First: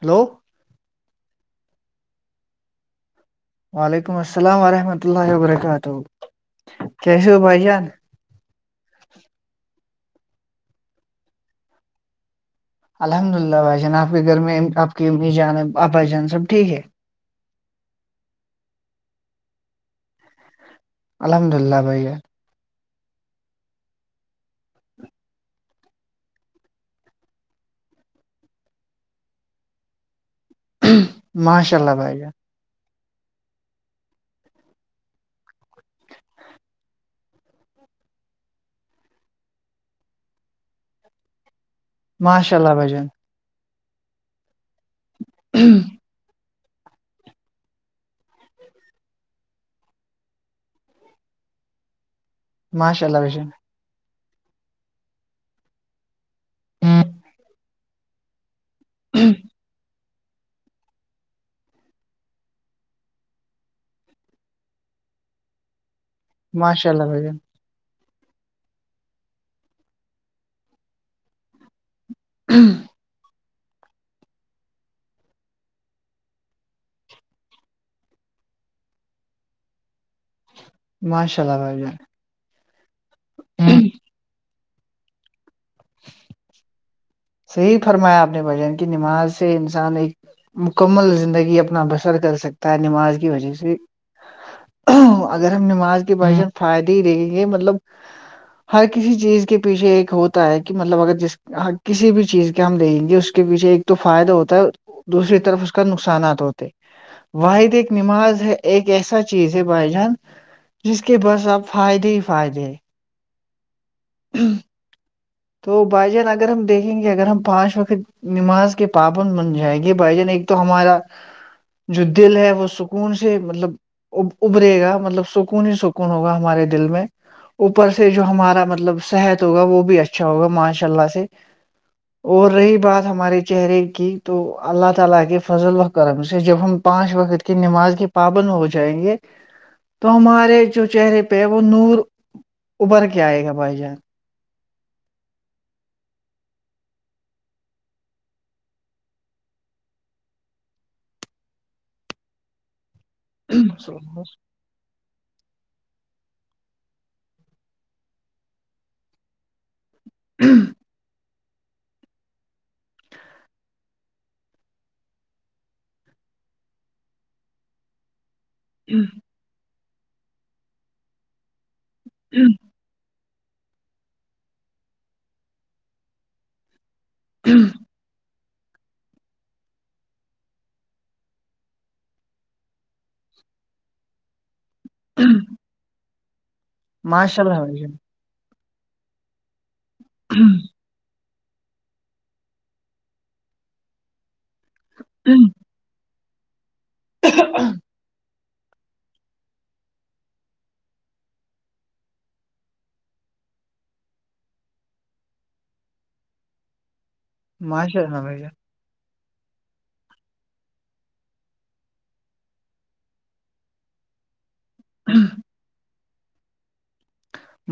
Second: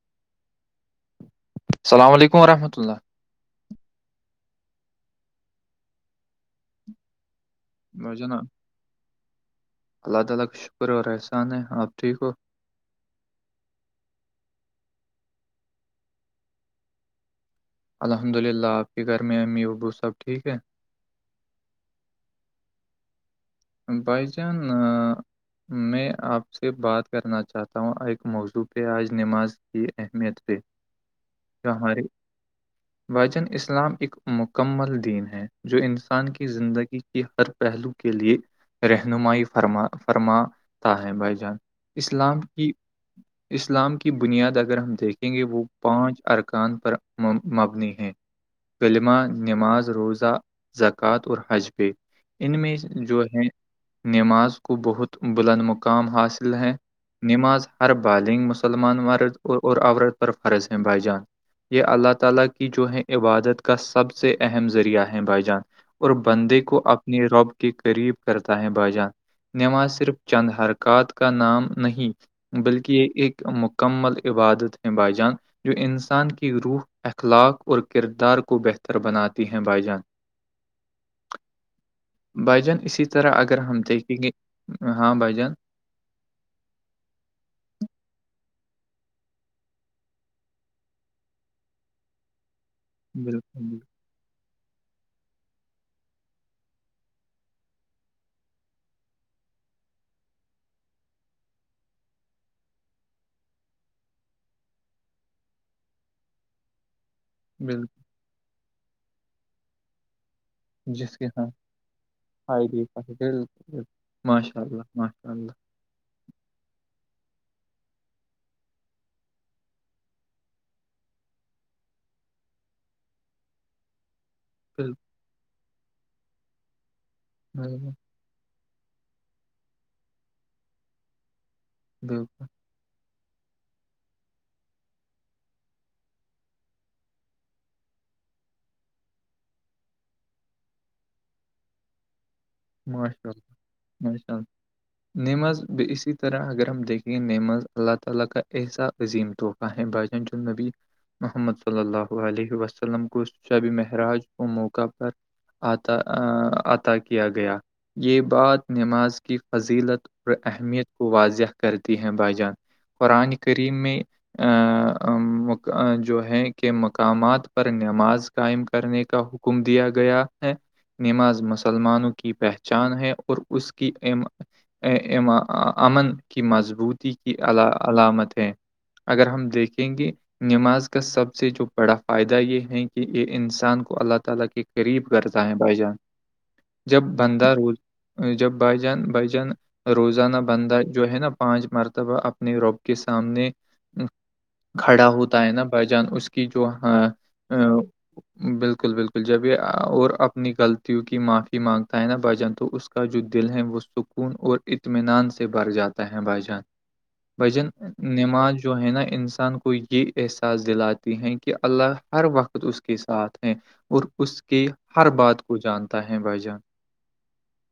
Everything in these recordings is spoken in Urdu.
ہلو السلام علیک رحمۃ اللہ وعلیکم السلام ورحمۃ اللہ وبرکاتہ کیسے ہو بھائی جان جانا [inaudible] الحمد للہ بھائی جان آپ کے گھر میں آپ کی امی جان آپ بائی جان سب ٹھیک ہے الحمد للہ آپ کے گھر میں امی ابو صاحب ٹھیک ہے الحمد للہ بھیا بائی چان میں آپ سے بات کرنا چاہتا ہوں ایک موضوع پہ آج نماز کی اہمیت پہ ماشاء اللہ باں [inaudible] بھاجن اسلام ایک مکمل دین ہے جو انسان کی زندگی کی ہر پہلو کے لیے رہنمائی فرما فرما بھائی جان اسلام ماشاء کی اللہ بھائی جان اسلام کی بنیاد اگر ہم دیکھیں گے وہ پانچ ارکان پر مبنی ہیں کلمہ نماز روزہ زکوۃ اور حجبے ان میں ماشاء اللہ جو بھائی ہے جان نماز کو بہت بلند مقام حاصل ہیں نماز ہر بالنگ مسلمان مرد اور عورت پر فرض ہیں بھائی جان یہ اللہ تعالی کی جو ہے عبادت کا سب سے اہم ذریعہ ہے بھائی جان اور بندے کو ماشاء اللہ بھائی اپنے جان رب کے قریب کرتا ہے بائی جان نماز صرف چند حرکات کا نام نہیں بلکہ یہ ایک مکمل عبادت باائی جان جو انسان کی روح اخلاق اور کردار کو بہتر بناتی ہیں بھائی جان [inaudible] [inaudible] ماشاء اللہ بھائی جان بھجان اسی طرح اگر ہم دیکھیں گے ہاں بھائیجان صحی فرمایا آپ نے بھجن کی نماز سے انسان ایک مکمل زندگی اپنا بسر کر سکتا ہے نماز کی بالکل وجہ سے بالکل اگر ہم نماز کے باشن فائدے ہی دیں گے مطلب ہر کسی چیز کے پیچھے ایک ہوتا ہے کہ مطلب اگر جس کسی بھی چیز کے ہم دیں گے اس کے پیچھے ایک تو فائدہ ہوتا ہے دوسری طرف اس کا نقصانات ہوتے واحد ایک بالکل نماز ہے ایک ایسا چیز ہے بھائی جان جس کے بعس آپ فائدے ہی فائدے ہیں بال ماشاء اللہ ماشاء اللہ تو بائی جان اگر ہم دیکھیں گے اگر ہم پانچ وقت نماز کے پابند بن جائے گی بھائی جان ایک تو ہمارا جو دل ہے وہ سکون سے مطلب ابرے بالکل گا مطلب سکون ہی سکون ہوگا ہمارے دل میں اوپر سے جو ہمارا مطلب صحت ہوگا وہ بھی اچھا ہوگا ماشاء اللہ سے بالکل اور رہی بات ہمارے چہرے کی تو اللہ تعالیکے فضل وکرم سے جب ہم پانچ وقت کی نماز کے پابن ہو جائیں گے تو ہمارے جو چہرے پہ وہ نور ابھر کے آئے گا بھائی جان اچھا نی ماز اسی طرح اگر ہم دیک گ نی اللہ یکا احسا عظیم طورف بن جو نبی محمد صلی اللہ علیہ وسلم کو شبی مہراج کو موقع پر عطا عطا کیا گیا گیا یہ بات نماز کی فضیلت اور اہمیت کو واضح کرتی ہیں بھائی جان قرآن کریم میں جو ہے کہ مقامات پر نماز قائم کرنے کا حکم دیا گیا ہے نماز مسلمانوں کی پہچ چاند ہے اور اس کی امن کی مضبوط کی علامت ہیں اگر ہم دیکھیں گے نماز کا سب سے جو بڑا فائدہ یہ ہے کہ انسان کو اللہ تعالی کی قریب کرتا ہے بھائی جان جب ماشاء بندہ اللہ روز بھائی جب بھائی جان بائی جان روزانہ جان بندہ جو ہے نا پانچ مرتبہ اپنے روپ کے سامنے کھڑا ہوتا ہے نا بائی جان اس کی جو بالکل بالکل جب یہ اور اپنی غلطیوں کی معافی مانگتا ہے نا بھائی جان تو اس کا جو دل ہے وہ سکون اور اطمینان سے بر جاتا ہے بھائی جان بجن ماشاء اللہ بھائی نمااز ب جو ہے نا انسان کو یہ احساس دلاتی ہیں کہ اللہ ہر وقت اس کے ساتھ ہیں اور اس کے ہر جان بات کو جانتا ہے بھائی جان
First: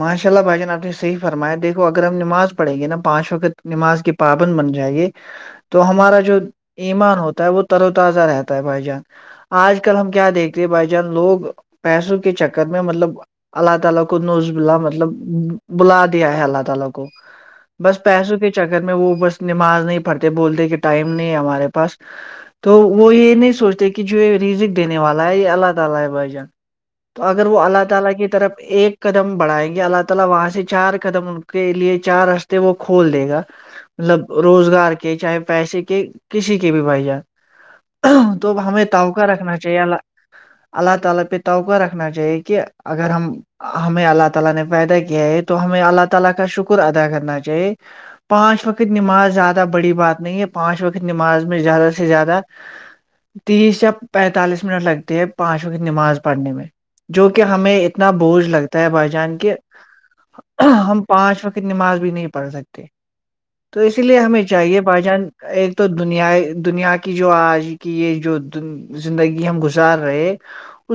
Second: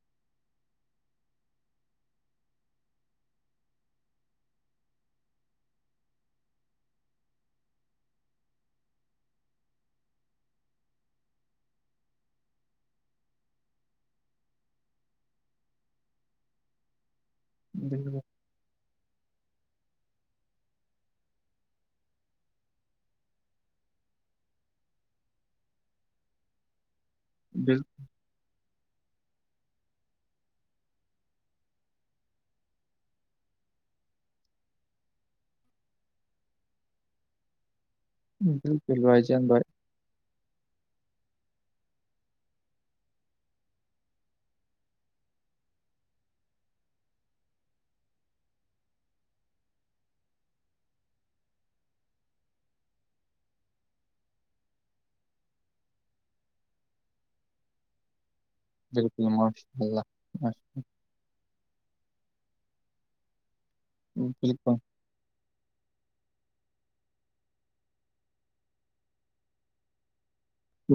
ماشاء اللہ بھائی جان آ نے صحی فرمایا دیکو اگر ہم نماز پڑھیں گے ن پانچو کے نماز کی پاابن بن جائیے تو ہمارا جو ایمان ہوتا ہے وہ تر و تازہ رہتا ہے بھائی جان آج کل ہم کیا دیکھتے ہیں بھائی جان لوگ پیسوں کے چکر میں مطلب اللہ تعالی کو بلا مطلب بلا دیا ہے اللہ تعالی کو بس بالکل پیسوں کے چکر میں وہ بس نماز نہیں پڑھتے بولتے کہ ٹائم نہیں ہے ہمارے پاس تو وہ یہ نہیں سوچتے کہ جو یہ ریزک دینے والا ہے یہ اللہ تعالی بھجان اگر وہ بال- اللہ تعالی کی طرف ایک دم بڑھائے گی اللہ تعالی وہاں سے چار قدم کے لیے چار رشتے وہ کھول دے گا مطلب روزگار کے چاہے پیسے کے کسی کے بھی بھائی جان تو ا ہمیں بالکل بھائی توقا جان رکھنا بھائی چاہیے اللہ تعالی پہ توبہ رکھنا چاہیے کہ اگر ہم ہمیں اللہ تعالی نے پیدا کیا ہے تو ہمیں اللہ تعالی کا شکر ادا کرنا چاہیے پانچ وقت نماز زیادہ بڑی بات نہیں ہے پانچ وقت نماز میں زیادہ سے زیادہ تیس یا پینتالیس منٹ لگتی ہے پانچ وق کی نماز پڑھنے میں جو کہ ہمیں اتنا بوجھ لگتا ہے بھائی بالکل جان کہ ماشاء اللہ ہم پانچ وقت نماز بھی نہیں پڑھ سکتے تو اسی لیے ہمیں بالکل چاہیے بائی جان ایک تو دنیا دنیا کی جو آج کی یہ جو زندگی ہم گزار رہے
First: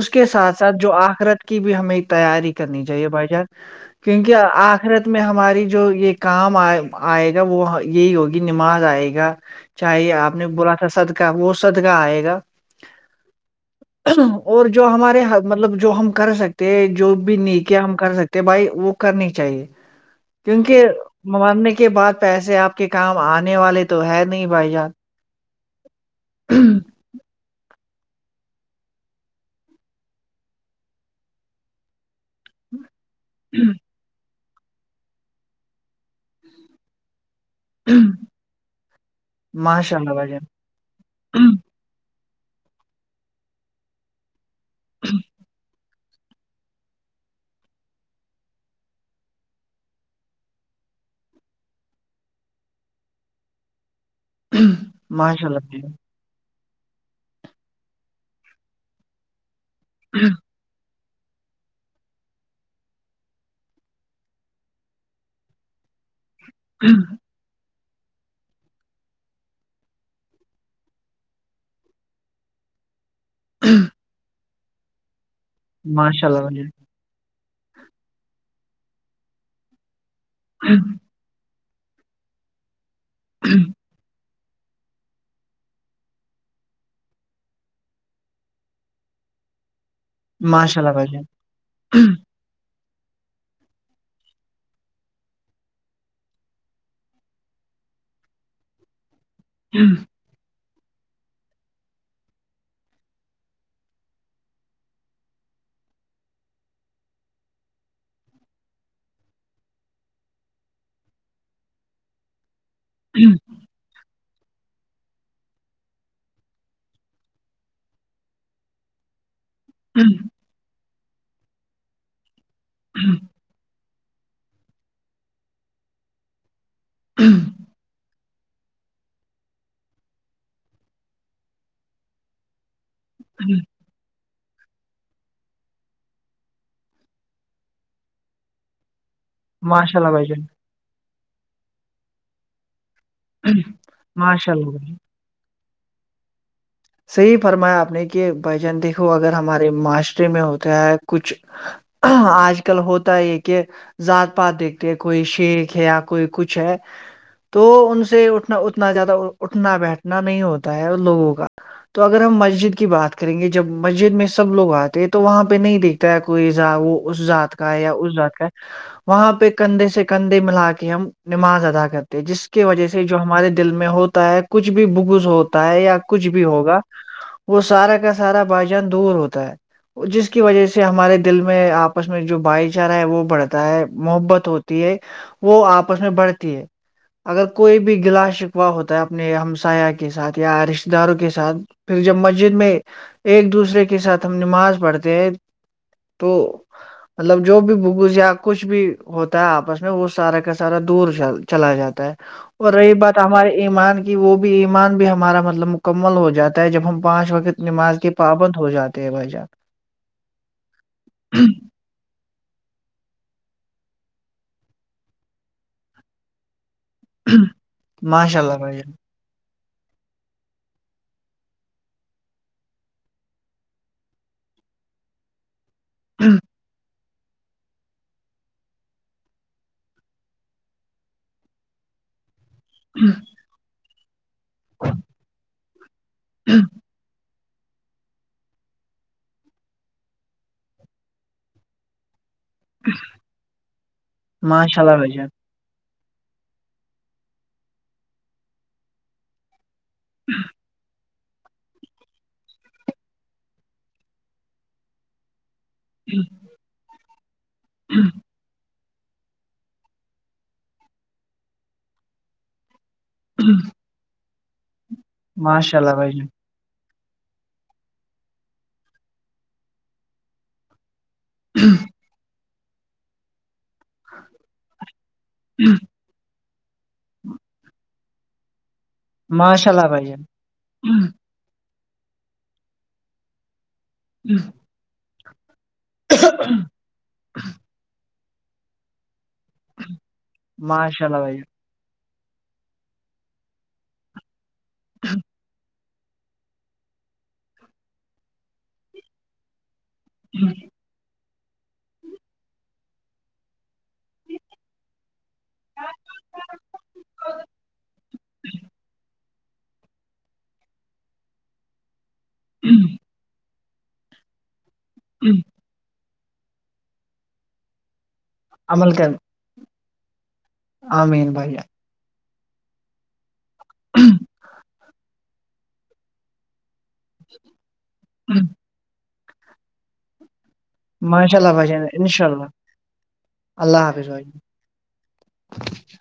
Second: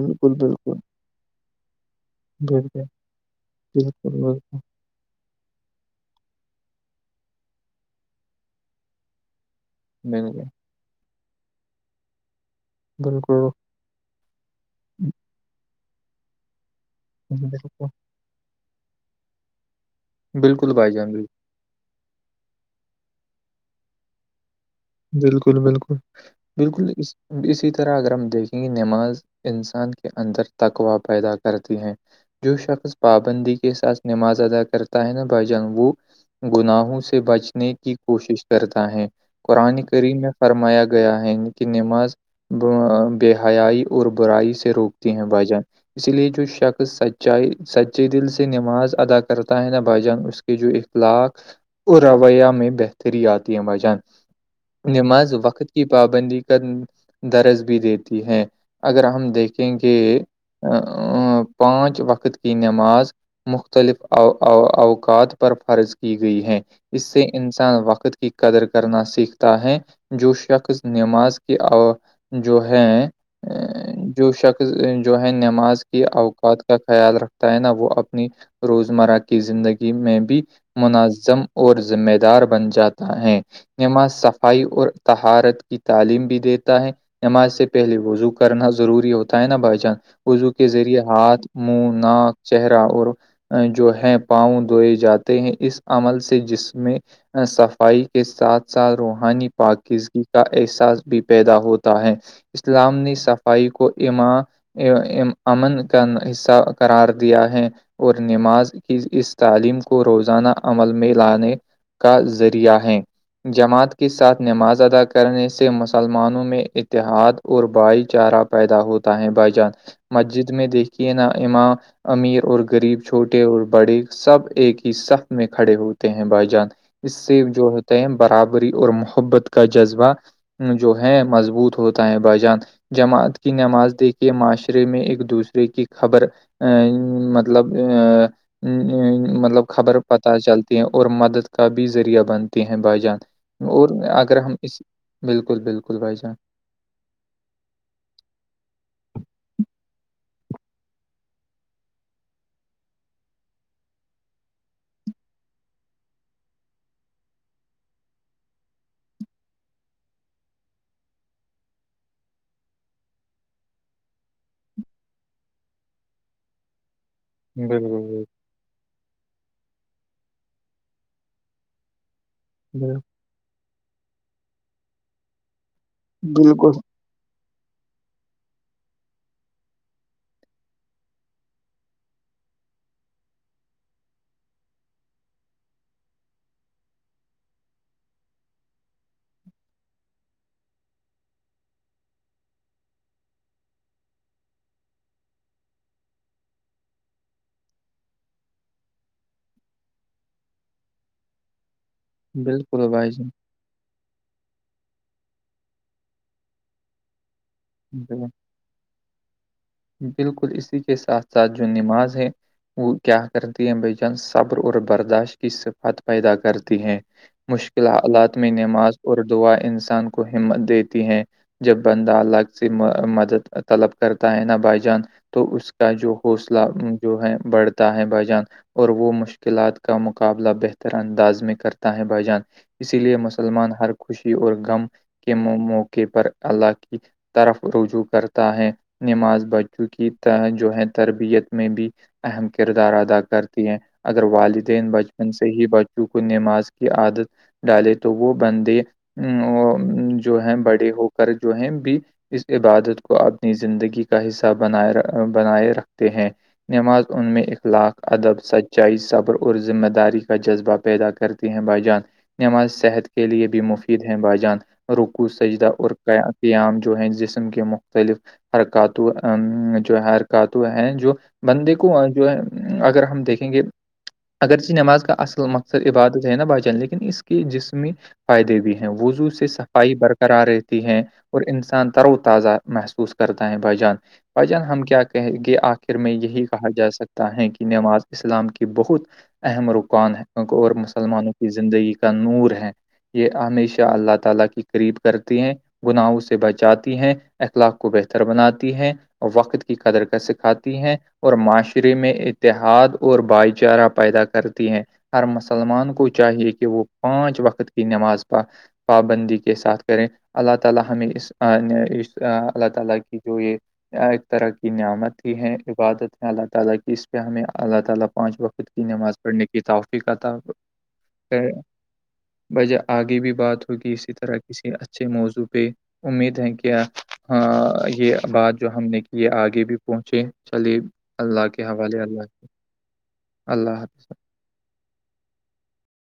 اس کے ساتھ ساتھ بالکل جو آخرت کی بھی ہمیں تیار بالکل کرنی چاہیے بھائی چار بالکل کیونکہ بالکل آخر تو میں ہماری جو یہ کام آئے گا وہ یہی ہوگی نماز آئے گا چاہیے آپ نے بولا تھا سد کا وہ سد کا آئے گا دول کرو [unintelligible] اور جو ہمارے مطلب جو ہم کر سکتے جو بھی نیکیا بالکل ہم کر سکتے کہ بھائی وہ کرنی چاہیے بالکل کیونکہ بھائی جان بالکل مارنے کے بعد پیسے آپ کے کام آنے والے تو ہے نہیں بھائی جان بالکل بالکل بالکل اس اسی طرح اگر ہم دیکھیں گے نماز انسان کے اندر تکوا پیدا کرتی ہیں جو شخص پابندی کے ساتھ نماز ادا کرتا ہے نا بھ جان وہ گناہوں سے بچ کی کوشش کرتا ہے قرآن ماشاء اللہ کریم بھائی میں فرمایا گیا گیا ہے ان جان کی نماز بے حیائی اور برائی سے روکتی ہے بھجن اسی لیے جو شخص سچائی سچے دل سے نماز ادا کرتا ہے ن بھائی جان اس جو اخلاق اور رویہ میں بہتری آتی ہے بجن نماز ماشاء اللہ وقت بھائی کی پابندی درج بھی دیتی ہے اگر ہم دیکھیں گے پانچ وقت کی نماز مختلف ا اوقات پر فرض کی گئی ہیں جان اس سے انسان وقت کی قدر کرنا سیکھ ت ہے جو شخص نماز کی جو ہے ا جو شخص جو ہے نماز کے ماشاء اللہ بھائی اوقات کا خیال رکھتا ہے نہ وہ اپنی روزمرہ کی زندگی میں بھی جان منظم اور ذمہ دار بن جاتا ہے نما سب صفائی اور تہارت کی تعلیم بھی دیتا ہے نماز سے پہلے وضو کرنا ضروری ہوتا ہے نا بھائی جان وضو کے ماشاء اللہ ذریعے بھائی ہاتھ منہ ناک چہرہ اور جو ہے پاؤں دھوئے جاتے ہیں اس عمل سے جس میں صفائی کے ساتھ ساتھ روحانی جان پاراکس کا احساس بھی پیدا ہوتا ہے اسلام نے صفائی کو ایماں ا امن کا حصہ قرار دیا ہے اور نماز کی اس تعلیم کو روزانہ عمل میں لانے کا ذریعہ ہے جماعت کے ساتھ نماز ادا کرنے سے مسلمانوں میں اتحاد اور بھائی چارہ پر پیدا ہوتا ہے بائی جان مسجد میں دیکھیے نا امام امیر اور غریب چھوٹے اور بڑے سب ایک ہی سف میں کھڑے ہوتے ہیں بھائی جان اس سے جو ہوتے ہیں برابری اور محبت کا جذبہ جو ہے مضبوط ہوتا ہے بائیجان جماعت کی نماز دیکھی کے معاشرے میں ایک دوسرے کی خبر ا مطلب ا مطلب خبر ماشاء اللہ بھائی پتہ جان چلتی ہے اور مدد کا بھی ذریعہ بنتی ہیں بائی جان اور اگر ماشاء ہم اللہ اس بھائی جان بالکل بالکل بھائی جان صحیح فرمایا آپ نے کہ بھائی جان دیکھو اگر ہمارے معاشرے میں ہوتا ہے کچھ آج کل ہوتا ہے کہ ذات پات دیکھتے ہیں کوئی شیخ ہے یا کوئی کچھ ہے تو ان سے اٹھنا اتنا زیادہ اٹھنا بیٹھنا نہیں ہوتا ہے لوگوں کا تو اگر ہم مسجد کی بات کریں گے جب مسجد میں سب لوگ آتے ہیں تو وہاں پہ نہیں دیکھتے کوئیا وہ اس ذات کا یا اس بالکل ذات کا وہاں پہ کندھے سے کندھے ملا کے ہم نماز ادا کرتے جس کی وجہ بالکل سے جو ہمارے دل میں ہوتا ہے کچھ بھی بگوز ہوتا ہے یا کچھ بھی ہوگا بالکل وہ سارا کا سارا بھائی جان دور ہوتا ہے جس کی وجہ سے ہمارے دل میں آپس میں جو بھائی چارہ ہے وہ بڑھتا ہے محبت ہوتی ہے وہ آپس میں بڑھتی ہے اگر کوئی بھی گلا شکوہ ہوتا ہے اپنے ہمسایہ کے ساتھ یا رشتے ش داروں کے ساتھ پھر جب مسجد میں ایک دوسرے کے ساتھ ہم نماز پڑھتے ہیں تو مطلب جو بھی بگوز یا کچھ بھی ہوتا ہے آپس میں وہ سارا کا سارا دور چلا جاتا ہے اور بالکل رہی بھائی بات ہمارے ایمان کی وہ بھی ایمان بھی ہمارا مطلب مکمل ہو جاتا ہے جب ہم پانچ وقت نماز کے جان پابند ہو جاتے ہیں بھائی جان بالکل اسی کے ساتھ ساتھ جو نماز ہے وہ کیا کرتی ہے بیجان صبر اور برداشت کی صفت پیدا کرتی ہیں مشکل حالات ماشاء میں اللہ بھائی جان نماز ار دعا انسان کو ہمت دیتی ہیں جب بندہ الگ سے مدد طلب کرتا ہے نا بھائی جان تو اس کا جو حوصلہ جو ہے بڑھتا ہے بائیجان اور وہ مشکلات کا مقابلہ بہتر انداز میں کرتا ہے بھائی جان اسی لیے مسلمان ہر خوشی اور غم کے موقع پر اللہ کی طرف رجوع کرتا ہے نماز بچوں کی جو ہے تربیت میں بھی اہم کردار ادا کرتی ہیں اگر ماشاء والدین اللہ بھائی جان بچپن سے ہی بچوں کو نماز کی عادت ڈالے تو وہ بندے ا جو ہے بڑے ہو کر جو ہے بھی اس عبادت کو اپنی زندگی کا حصہ بناائے بنائے رکھتے ہیں نماز ان میں اخلاق ادب سچ ائی صبر اور ذمہ داری کا جذبہ پیدا کرتے ہیں بائی جان نماز صحت کے لیے بھی مفید ہیں بائیجان روکو سجدہ ماشاء اور اللہ بھائی جان قیام ہیں اس جسم کے مختلف حرکاتو جو ہے حرکاتو ہیں جو بندے کو جو ہے اگر ہم دیکھیں گے اگرچہ نماز کا اصل مقصد عبادت ہے نا بھائی جان لیکن اس کے جسم فائدے بھی ہیں وزو سے ماشاء اللہ صفائی بھائی جان برقرار رہتی ہے اور اندر انسان تر و تازہ محسوس کرتا ہے بھجان بھجان ہم کیا کہیں گے آ آخر میں یہی کہا جا سکتا ہے کہ نماز اسلام کی بہت اہم رکان اور ماشاء اللہ مسلمانوں بھائی کی زندگی نور ہے یہ ہمیشہ اللہ تعالی کی قریب کرتی ہیں گناہ سے سے بچاتی ہیں اخلاق کو بہتر بناتی ہیں وقت کی قدر کر سکھاتی ہیں اور معاشرے میں اتحاد اور بھائی چارہ پیدا کرتی ہیں ہر مسلمان کو چاہیے کہ وہ پانچ وقت کی نماز پڑ پابندی کے ساتھ کریں اللہ تعالیہمیں اس اللہ تعالی کی جو یہ ایک طرح کی نعمت جان ہے عبادت ہیں اللہ تعالی کی اس پہ ہمیں اللہ تعالی پانچ وقت کی نماز پڑھنے کی توفیق تھا آ مین بھائی بج آگے بھی بات ہوگی اسی جان، طرح کسی اچھے موضوع پہ امید ہے کیا ہاں یہ بات جو ہم نے کی ہے آگے بھی پہنچے چلیے ماشاء اللہ کے بھائی جان حوالے ان اللہ شاء اللہ حاظ حافظ بھائی جان.